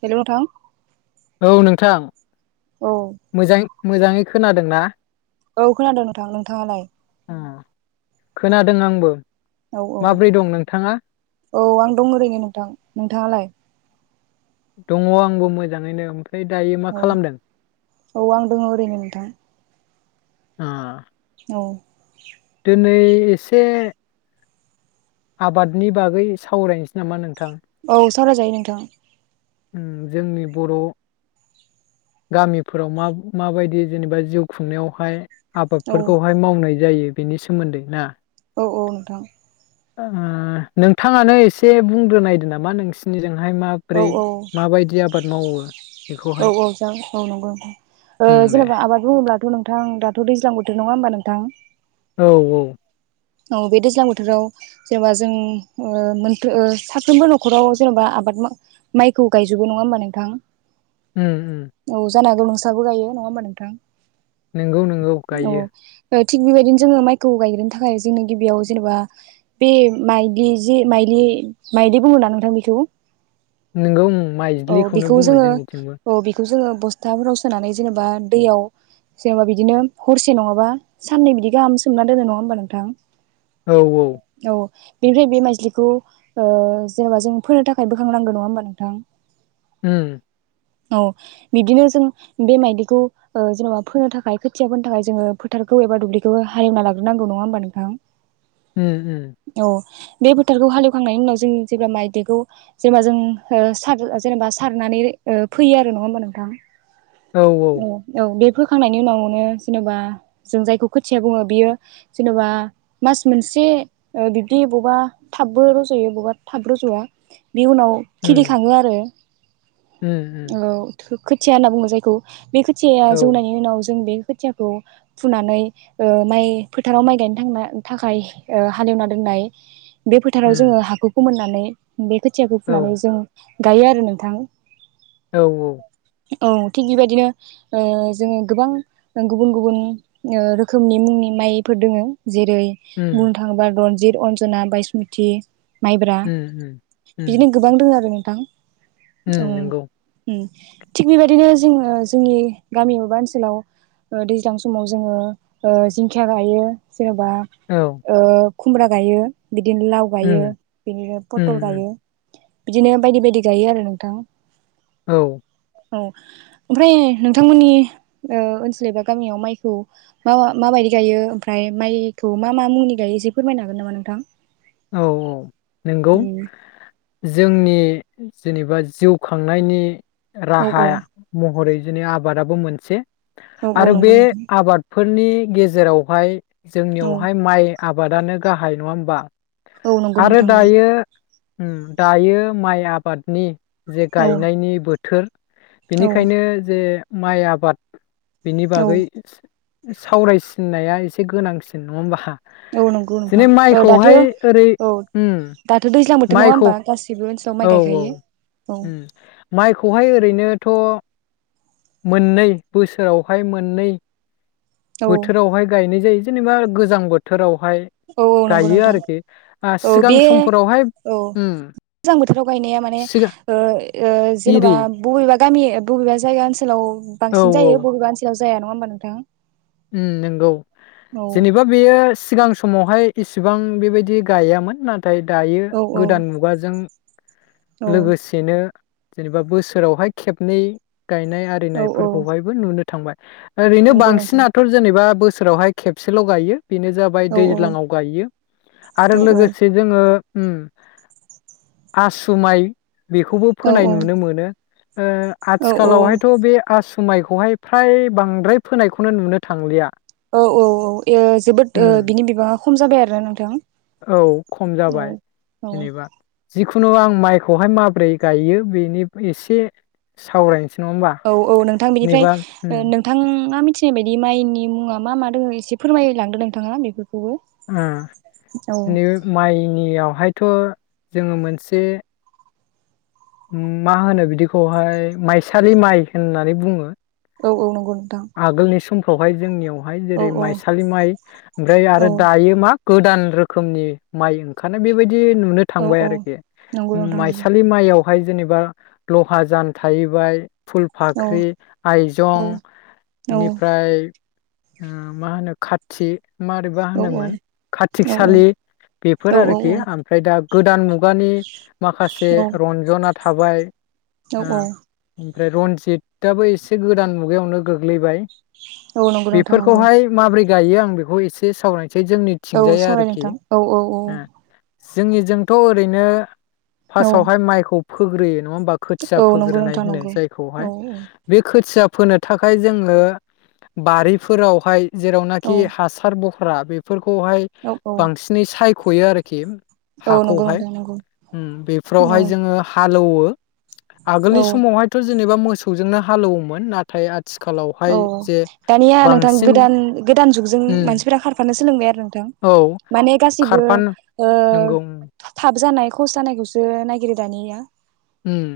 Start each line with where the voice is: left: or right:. right: Hello नोंथां?
left: औ नोंथां
right: औ
left: मोजां मोजाङै खोनादोंना?
right: औ खोनादों नोंथां नोंथाङालाय
left: ओम खोनादों आंबो
right: औ औ
left: माब्रै दं नोंथाङा?
right: औ आं दं ओरैनो नोंथां। नोंथाङालाय?
left: दङ आंबो मोजाङैनो दायो मा
right: औ
left: खालामदों?
right: औ आं दङ ओरैनो नोंथां
left: अ
right: औ
left: दिनै एसे आबादनि बागै सावरायनोसै नामा नों
right: औ सावराय जायो नोंथां
left: ओम जोंनि बर' गामिफोराव मा माबायदि जेनेबा जिउ खुंनायावहाय
right: औ
left: आबादफोरखौहाय मावनाय जायो बेनि सोमोन्दै ना
right: औ औ नोंथां
left: ओ नोंथाङानो एसे बुंग्रोनायदो नामा नोंसिनिजों
right: औ
left: माबोरै
right: औ औ औ जागोन औ नंगौ नोथां
left: उम
right: औ
left: दे
right: जेनेबा आबाद बुङोब्ला थ' नोंथां दाथ' दैज्लां बोथोर नङा होमबा नोंथां
left: औ औ
right: औ बे दैज्लां बोथोराव जेनेबा जों ओ मोन साफ्रोमबो न'खराव जेनेबा आबाद मा-माइखौ गायजोबो नङा होमबा नोंथां।
left: उम उम
right: औ जानो हागौ नोंसाबो गायो नङा होमबा नोंथां?
left: नोंगौ नोंगौ गायो।
right: ओ थिग बेबायदिनो जोङो माइखौ गायग्रोनो थाखाय [unintelligible] गिबियाव जेनेबा बे माइदि जि माइलि माइदि बुङो ना नोंथां बेखौ?
left: नोंगौ
right: औ
left: माइज्लिखौनो
right: बेखौ
left: बुङो
right: जोङो
left: जोंनिथिंबो।
right: औ बेखौ जोङो बस्थाफोराव सोनानै जेनेबा दैयाव जेनेबा बिदिनो हरसे नङाबा साननै बिदि गाहाम सोमना दोनो नङा होमबा नोंथां?
left: औ औ
right: बेनिफ्राय बे माइज्लिखौ ओ जेनेबा जों फोनो थाखाय बोखांनांगो नङा होमबा नोंथां?
left: उम
right: औ बिदिनो जों बे मायदिखौ ओ जेन'बा फोनो थाखाय खोथिया फोनो थाखाय जोङो फोथारखौ एबा दुब्लिखौ हालेवना लाग्रोनांगौ नङा होमबा नोंथां?
left: उम उम
right: औ बे फोथारखौ हालेवखांनायनि उनाव जों जेब्ला माइदिखौ जेब्ला जों ओ सार जेनेबा सारनानै ओ फैयो आरो नङा होमबा नोंथां? औ औ बे फोखांनायनि उनावनो जेनबा जों जायखौ खोथिया बुङो बियो जेनबा मास मोनसे ओ बिब्दि बबा थाबबो रज'यो बबा थाब रज'वा। बे उनाव खिलि
left: उम
right: खाङो आरो
left: उम उम
right: औ थोब खोथिया होनना बुङो जायखौ बे खोथिया
left: औ
right: जौनायनि उनाव जों बे खोथियाखौ फुनानै ओ माइ फोथाराव माइ गायनो थांना थाखाय ओ हालेवना दोननाय बे फोथाराव
left: उम
right: जोङो हाखौ फोमोनना नै बे खोथियाखौ
left: औ
right: फुनानै जों गायो आरो नोंथां।
left: औ औ
right: औ थिग बेबायदिनो ओ जोङो गोबां गुबुन गुबुन ओ रोखोमनि मुंनि माइफोर दङ जेरै
left: उम
right: बुंनो थांबा रनजिथ अन्जना बायसमुथि माइब्रा
left: उम उम
right: बिदिनो गोबां दङ आरो थां औ
left: उम नोंगौ
right: उम थिग बेबायदिनो जोङो जोंनि गामि एबा ओनसोलाव ओ दैज्लां समाव जोङो ओ जिंखिया गायो जेनबा
left: औ
right: ओ खुमब्रा गायो बिदिनो लाव गायो
left: उम
right: बिदिनो
left: उम
right: फथल गायो। बिदिनो बायदि बायदि गायो आरो नोंथां।
left: औ
right: औ ओमफ्राय नोंथांमोननि ओ ओनसोल एबा गामियाव माइखौ मा माबायदि गायो ओमफ्राय माइखौ मा मा मुंनि गायो एसे फोरमायनो हागोन नामा नोंथां?
left: औ औ नोंगौ
right: उम
left: । जोंनि जेनेबा जिउ खांनायनि
right: औ
left: राहा
right: औ
left: महरै- बिदिनो आबादाबो मोनसे
right: औ औ
left: आरो
right: नंगौ
left: बे
right: नोंथां
left: आबाद फोरनि गेजेरावहाय
right: औ
left: जोंनियावहाय माइ आबादानो गाहाय नङा होमबा?
right: औ नंगौ
left: आरो
right: नोंथां नंगौ
left: दायो उम दायो माइ आबादनि जे गायनायनि बोथोर
right: औ
left: बेनिखायनो जे माइ आबाद बिनि
right: औ
left: बागै सावरायसिननाया एसे गोनांसिन नङा होमबा?
right: औ नंगौ
left: दिनै
right: नोंथां ओ
left: माइखौहाय
right: दाथो
left: ओरै उम,
right: नङा
left: माइखौ
right: होमबा गासिबो ओनसोलाव माइ
left: औ औ,
right: गायखायो औ
left: उम माइखौहाय ओरैनो थ' मोननै बोसोरावहाय मोननै
right: औ
left: बोथोरावहाय गायनाय जायो जेनेबा गोजां बोथोराव बेहाय
right: औ औ नंगौ
left: गायो
right: नोंथां
left: आरोखि आ
right: औ बे
left: सिगां समफोरावहाय
right: औ
left: उम
right: गोजां बोथोराव गायनाया माने
left: सिगां
right: ओ ओ
left: इरि
right: जेनेबा बबेबा गामि बबेबा जायगानो ओनस सोलाव बांसिन जायो बबेबा ओनसोलाव जाया नङा होमबा नोंथां?
left: ओम नंगौ
right: औ
left: जेनेबा बेयो स सिगां समावहाय इसिबां बेबायदि गायामोन नाथ नाथाय दायो
right: औ औ
left: गोदान मुगाजों
right: औ
left: लोगोसेनो जेनेबा बोसोरावहाय खेबनै गायनाय
right: औ औ
left: आरिनायफोरखौहायबो नुनो थांबाय। ओरैनो
right: नंगौ नोंथां
left: बांसिना जेनेबा बोसोरावहाय खेबसेल' गायो बेनो जाबाय
right: औ औ
left: दैज्लाङाव गायो आरो
right: औ
left: लोगोसे जोङो। ओम आसुमाइ बेखौबो
right: औ
left: फोनाय नुनो मोनो। ओ
right: औ
left: आथिखालावहायथ' बे आस समुमायखौहाय फ्राय बांद्राय फोनायखौनो नुनो थांलिया
right: औ औ औ एह जोबोद ओ
left: उम
right: बिनि बिबाङा खम जाबाय आरोना नोंथां।
left: औ खम
right: औ
left: जाबाय
right: औ
left: जेनेबा जिखुनु आं माइखौहाय माबोरै गायो बेनि एसे सावरायनो
right: औ औ नोंथां बेनिफ्राय
left: उम
right: नोंथाङा मि थिनाय बायदि माइनि मुङा मा मा दङ एसे फोरमायलांदों नोंथाङा बेफोर
left: नै माइनियाव बेहायथ जोङो मोनसे मा होनो बिदिखौहाय माइसालि माइ होननानै बुङो।
right: औ औ नंगौ नोंथां
left: आगोलनि सम अहाय जोंनियाव हाय
right: औ
left: जेरै
right: औ
left: माइसालि माइ ओमफ्राय
right: औ
left: आरो दायो मा गोदान रोखोमनि माइ ओंखारनाय बेबाय नुनो
right: औ
left: थांबाय
right: औ
left: आरोखि
right: नंगौ नोंथां नंगौ
left: माइसालि माइयाव बेहाय जेनेबा लहा जान थाहैबाय
right: औ
left: फुलफाख्रि
right: औ
left: आइजं
right: औ
left: बेनिफ्राय मा होनो खाथि मारैबा
right: औ औ
left: होनोमोन
right: औ औ
left: खातिकसालि बेफोर
right: औ
left: आरोखि ओमफ्राय दा गोदान मु गानि माखासे रन्जना थाबाय
right: औ
left: आ उम आमफ्राय रनजितआबो एसे गोदान मुगायावनो गोग्लैबाय
right: औ नंगौ नोंथां नंगौ
left: बेफोरखौहाय माबोरै दायो आं बेखौ एसे सावराय
right: औ सावराय नोंथां औ औ औ।
left: ओ जोंनिजोंथ ओरैनो
right: औ
left: फासआवहाय माइखौ फोग्रोयो। नङा होनबा खोथिया
right: औ नंगौ
left: फोग्रोनाय
right: नोंथां
left: होनो
right: नंगौ
left: जायखौहाय
right: औ
left: बे खोथिया फोनो थाखाय जोङो बारिफोरावहाय
right: औ
left: जेरावनाखि हासार फ्रा बेफोर खौहाय
right: औ औ
left: बांसिनै सायख'यो आरो खिम
right: औ नंगौ
left: हाखौहाय
right: नोंथां नंगौ
left: ओम
right: औ
left: बेफोरावहाय जोङो हालौवो । आगोलनि
right: औ
left: समावहायथ' जों जेनेबा मोसौजोंनो हालौवोमोन ना थाय
right: औ दानिया नोंथां
left: बांसिन
right: गोदान गोदान जुगजों
left: उम
right: मानसिफोरा खारफानो सो लोंबाय आरो
left: औ
right: [unintelligible] माने गासिबो
left: खारफान
right: ओ
left: नंगौ
right: थाब जानाय खहस जानायखौसो नागिरो दानिया ।
left: ओम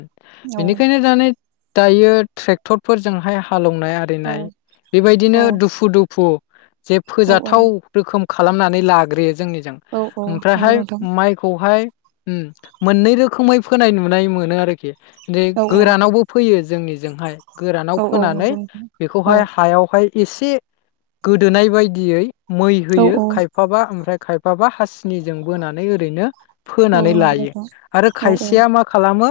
left: बेनिखायनो दानाय दायो ट्रेक्टरफोरजोंहाय हालौनाय
right: औ
left: आरिनाय
right: औ
left: बेबायदिनो दुफु दुफु जे
right: औ
left: फोजाथाव रोखोम खालामनानै लाग्रोनो जोंनिजों
right: औ औ नंगौ
left: ओमफ्रायहाय
right: नोंथां
left: माइखौहाय होम मोननै रोखोमै फोनाय नु [unintelligible] नाय मोनो आरोखि [unintelligible]
right: औ औ
left: गोरानावबो फैयो जोंनि जोंहाय। गोरानाव
right: औ औ
left: फोनानै
right: नंगौ नोंथां औ
left: बेखौहाय हायावहाय इसे गोदोनाय बायदियै मै
right: औ
left: होयो
right: औ
left: खायफाबा ओमफ्राय खाय माबा हासिनिजों बोनानै ओरैनो
right: औ
left: फोनानै
right: नंगौ
left: लायो
right: नोंथां
left: आरो
right: औ
left: खायसेया मा खालामो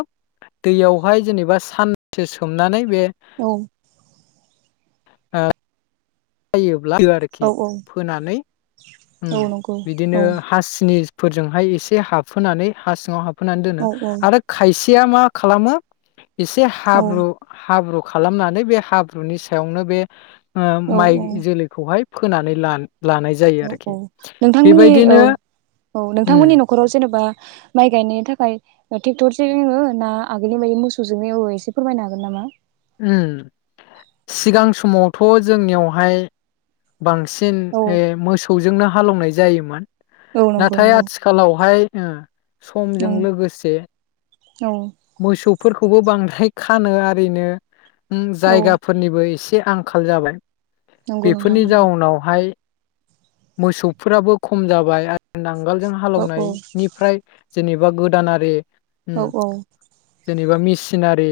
left: दैहाय जेनेबा सानसे सोमनानै बे
right: औ
left: ओ
right: औ
left: [unintelligible] [unintelligible] फोनानै ओम
right: औ नंगौ
left: बिदिनो
right: औ
left: हासिनि फोरजोंहाय एसे हाबहोनानै हा सिङाव हाब होनानै दोनो
right: औ औ
left: आरो खायसे सेया मा खालामो एसे
right: औ
left: हाब्रु हाब्रु खालामनानै बे हाब्रुनि सायावनो बे
right: औ
left: माइ जोलैखौहाय फोनानै लान
right: औ औ नोंथांमोननि औ औ
left: उम
right: नोंथांमोननि नखराव जेनेबा माइ गायनायनि थाखाय ट्रेक्टरजों एवो ना आगोलनि बायदि मोसौजोंनो एवो एसे फोरमायनो हागोन नामा?
left: उम सिगां समावथ जोंनियावहाय बांसिन
right: औ
left: उम मोसौजोंनो हालेवनाय जायोमोन।
right: औ नंगौ
left: नाथाय
right: नंगौ
left: आथिखालावहाय ओ समजों
right: ओं
left: लोगोसे
right: औ
left: मोसौफोरखौबो बांद्राय खानो आरिनो उम
right: औ
left: जायगाफोरनिबो एसे आंखाल जाबाय
right: नंगौ नोंथां
left: बेफोरनि
right: नंगौ
left: जाउनावहाय मोसौफोराबो खम जाबाय आरो नां नांगालजों
right: औ
left: हालौनाय निफ्राय जेनेबा गोदानारि उम
right: औ औ।
left: जेनेबा मिसिनारि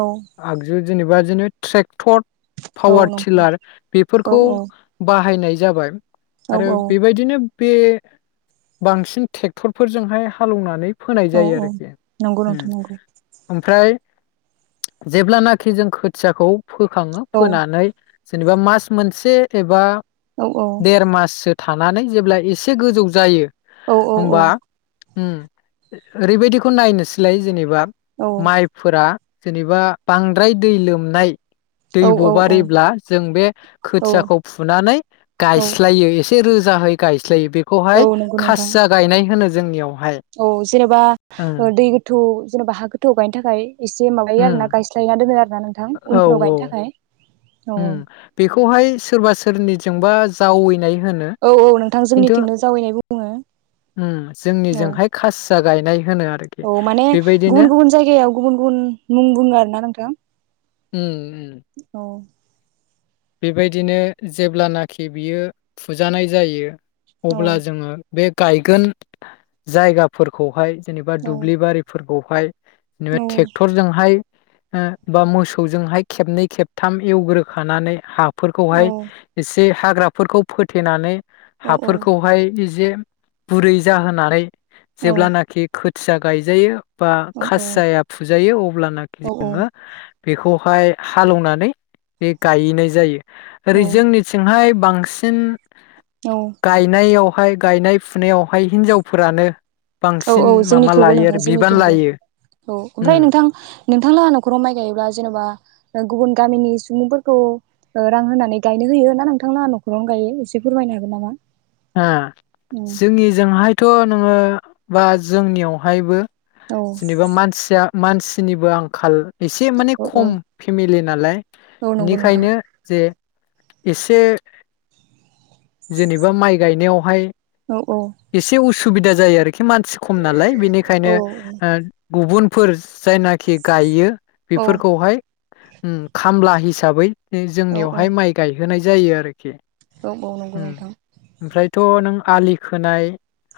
right: औ
left: आगजु जेनेबा बिदिनो ट्रेक्टर
right: औ
left: पावार
right: नंगौ
left: टिलार
right: औ
left: बेफोरखौ बाहायनाय जाबाय।
right: औ
left: आरो
right: औ
left: बेबायदिनो बे बांसिन ट्रेक्टरफोरजोंहाय हालेवनानै फोनाय
right: औ
left: जायो
right: औ
left: आरोखि।
right: नंगौ नोंथां नंगौ।
left: [unintelligible] जेब्लानाखि जों खोथियाखौ फोखाङो
right: औ
left: फोनानै जेनेबा मास मोनसे एबा
right: औ औ
left: देर माससो थानानै जेब्ला एसे गोजौ जायो
right: औ औ औ
left: होमबा उम ओरैबायदिखौ नायनोसै। लाय जेनेबा।
right: औ
left: माइफोरा‌। जेनेबा बांद्राय दै लोमनाय। दैब
right: औ
left: बारिब्ला जों बे
right: औ
left: खोथियाखौ फुनानै
right: औ
left: गायस्लायो एस। से रोजाहै गायस। जोय बेखौहाय
right: औ नंगौ नोंथां
left: खासिया गायनाय होनो ज जोंनियाव।
right: औ जेनेबा ओ दै गोथौ। जेनबा हा गोथौ गायनो थाखाय। एसे माबायो
left: उम
right: आरोना गायस्लायना दोनो आरोना नोंथां
left: औ
right: उनफोराव
left: औ
right: गायनो थाखाय औ।
left: सोरनिथिंबा जावैनाय। होनो
right: औ-औ नोंथां
left: खिन्थु
right: जोंनिथिंनो जावैनाय बुं।
left: उम
right: दङो।
left: जोंनिजोंहाय खासिया गायनाय होनो आरोखि
right: औ -औ माने
left: बेबायदिनो
right: गुबुन -गुबुन जायगायाव गुबुन -गुबुन मुं बुङो आरो ना नोंथां?
left: उम उम
right: औ।
left: बेबायदिनो जेब्लानाखि बियो फुजानाय जायो
right: औ
left: अब्ला जोङो। बे गायगोन जायगाफोरखौहाय जेनेबा
right: औ
left: दुब्लि बारिफोरखौ [unintelligible] नेबा
right: औ
left: ट्रेक्टरजोंहाय। ओ बा मोसौजोंहाय खेबनै खेबथाम एवग्रोखानानै हाब
right: औ
left: फोरखौहाय एसे हाग्राफोरखौ फोथेनानै
right: औ
left: हाफोरखौहाय इजे बुरै जाहोनानै जेब्लानाखि खो फिसा गायजायो। बा
right: औ
left: खासिया या फुजायो अब्लानाखि
right: औ
left: जोंङो बेखौहाय हालौवनानै बे गायैनाय जायो ओरै
right: औ
left: जोंनिथिंहाय बांसिन गायनायाव माय गायनाय फुनायावहाय हिन्जावफोरानो
right: औ औ जोंनिखौबो नोंथां जोंनिथिंबो
left: लायो
right: औ
left: उम
right: ओमफ्राय नोंथां नोंथांलाहा न'खराव माइ गायोब्ला जेनेबा गुबुन गामिनि सुबुंफोरखौ रां होनानै गायनो होयो ना, नोंथांनां न'खरावनो गायो एसे फोरमायनो हागोन नामा?
left: ओं
right: उम
left: जोंनिजोंहाय थ' नोंङो बा जोंनियावहायबो
right: औ
left: जेनेबा मानसिया मानसिनिबो आंखाल। एसे माने
right: औ
left: खम फेमिलि नालाय
right: औ नंगौ नोंथां
left: बेनिखायनो जे। एसे जेनेबा माइ गायनायावहाय
right: औ औ
left: सुबिदा जायो आरो मानसि खम नालाय बिनिखायनो
right: औ
left: ओ गुबुनफोर जायनाखि गायो
right: औ
left: बेफोरखौहाय उम खामला हिसाबै
right: औ औ
left: जोंनियावहाय माइ गायहोनाय जायो आरोखि
right: औ औ नंगौ
left: उम
right: नोंथां
left: ओमफ्रायथ' नों आलि खोनाय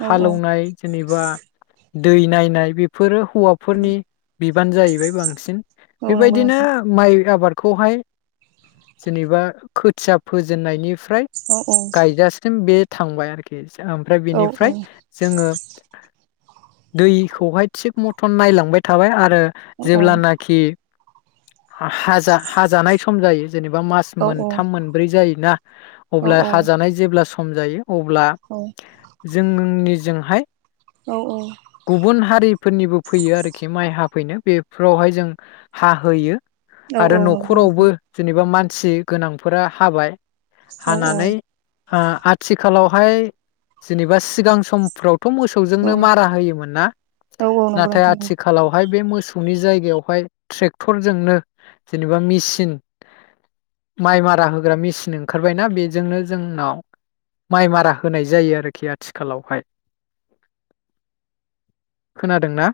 right: औ औ
left: हालोवनाय जेनेबा दै नायनाय बेफोरो हौवाफोरनि बिबान जाहैबाय बांसिन
right: औ नंगौ
left: बेबायदिनो
right: नोंथां
left: माइ आबाद खौहाय जेनेबा खोथिया फोजेननायनि फ्राइ
right: औ औ
left: गायजासिम बे थांबाय आरोखि ओमफ्राय
right: औ औ
left: बिनिफ्राय जोंङो दैखौहाय थिग मथन नायलांबाय थाबाय आ आरो
right: औ
left: जेब्लानाखि हाजा हाजानाय सम जायो जेनेबा मास
right: औ
left: मोनथाम मोनब्रै जायोना
right: औ
left: अब्ला हाजानाय जेब्ला स हम जायो। अब्ला जोंनों निजों हाय।
right: औ
left: गुबुन हारि फोरनिबो फैयो आरोखि माइ हाफैनो बेफोरावहाय जों हाहोयो। आरो
right: औ नंगौ
left: न'खरावबो
right: नोंथां औ
left: जेनेबा मान मानसि गोनांफोरा हाबाय।
right: औ औ
left: आ आथिखालावहाय जेनेबा सिगां समफ्राव बेखौ मोसौजोंनो
right: औ
left: मारा होयोमोन ना
right: औ नंगौ
left: नाथाय
right: नोंथां
left: आथिखालावहाय बे मोस। मोसौनि जायगायावहाय जोंनाव माइ मारा होनाय जायो आरोखि आथिखालावहाय खोनादोंना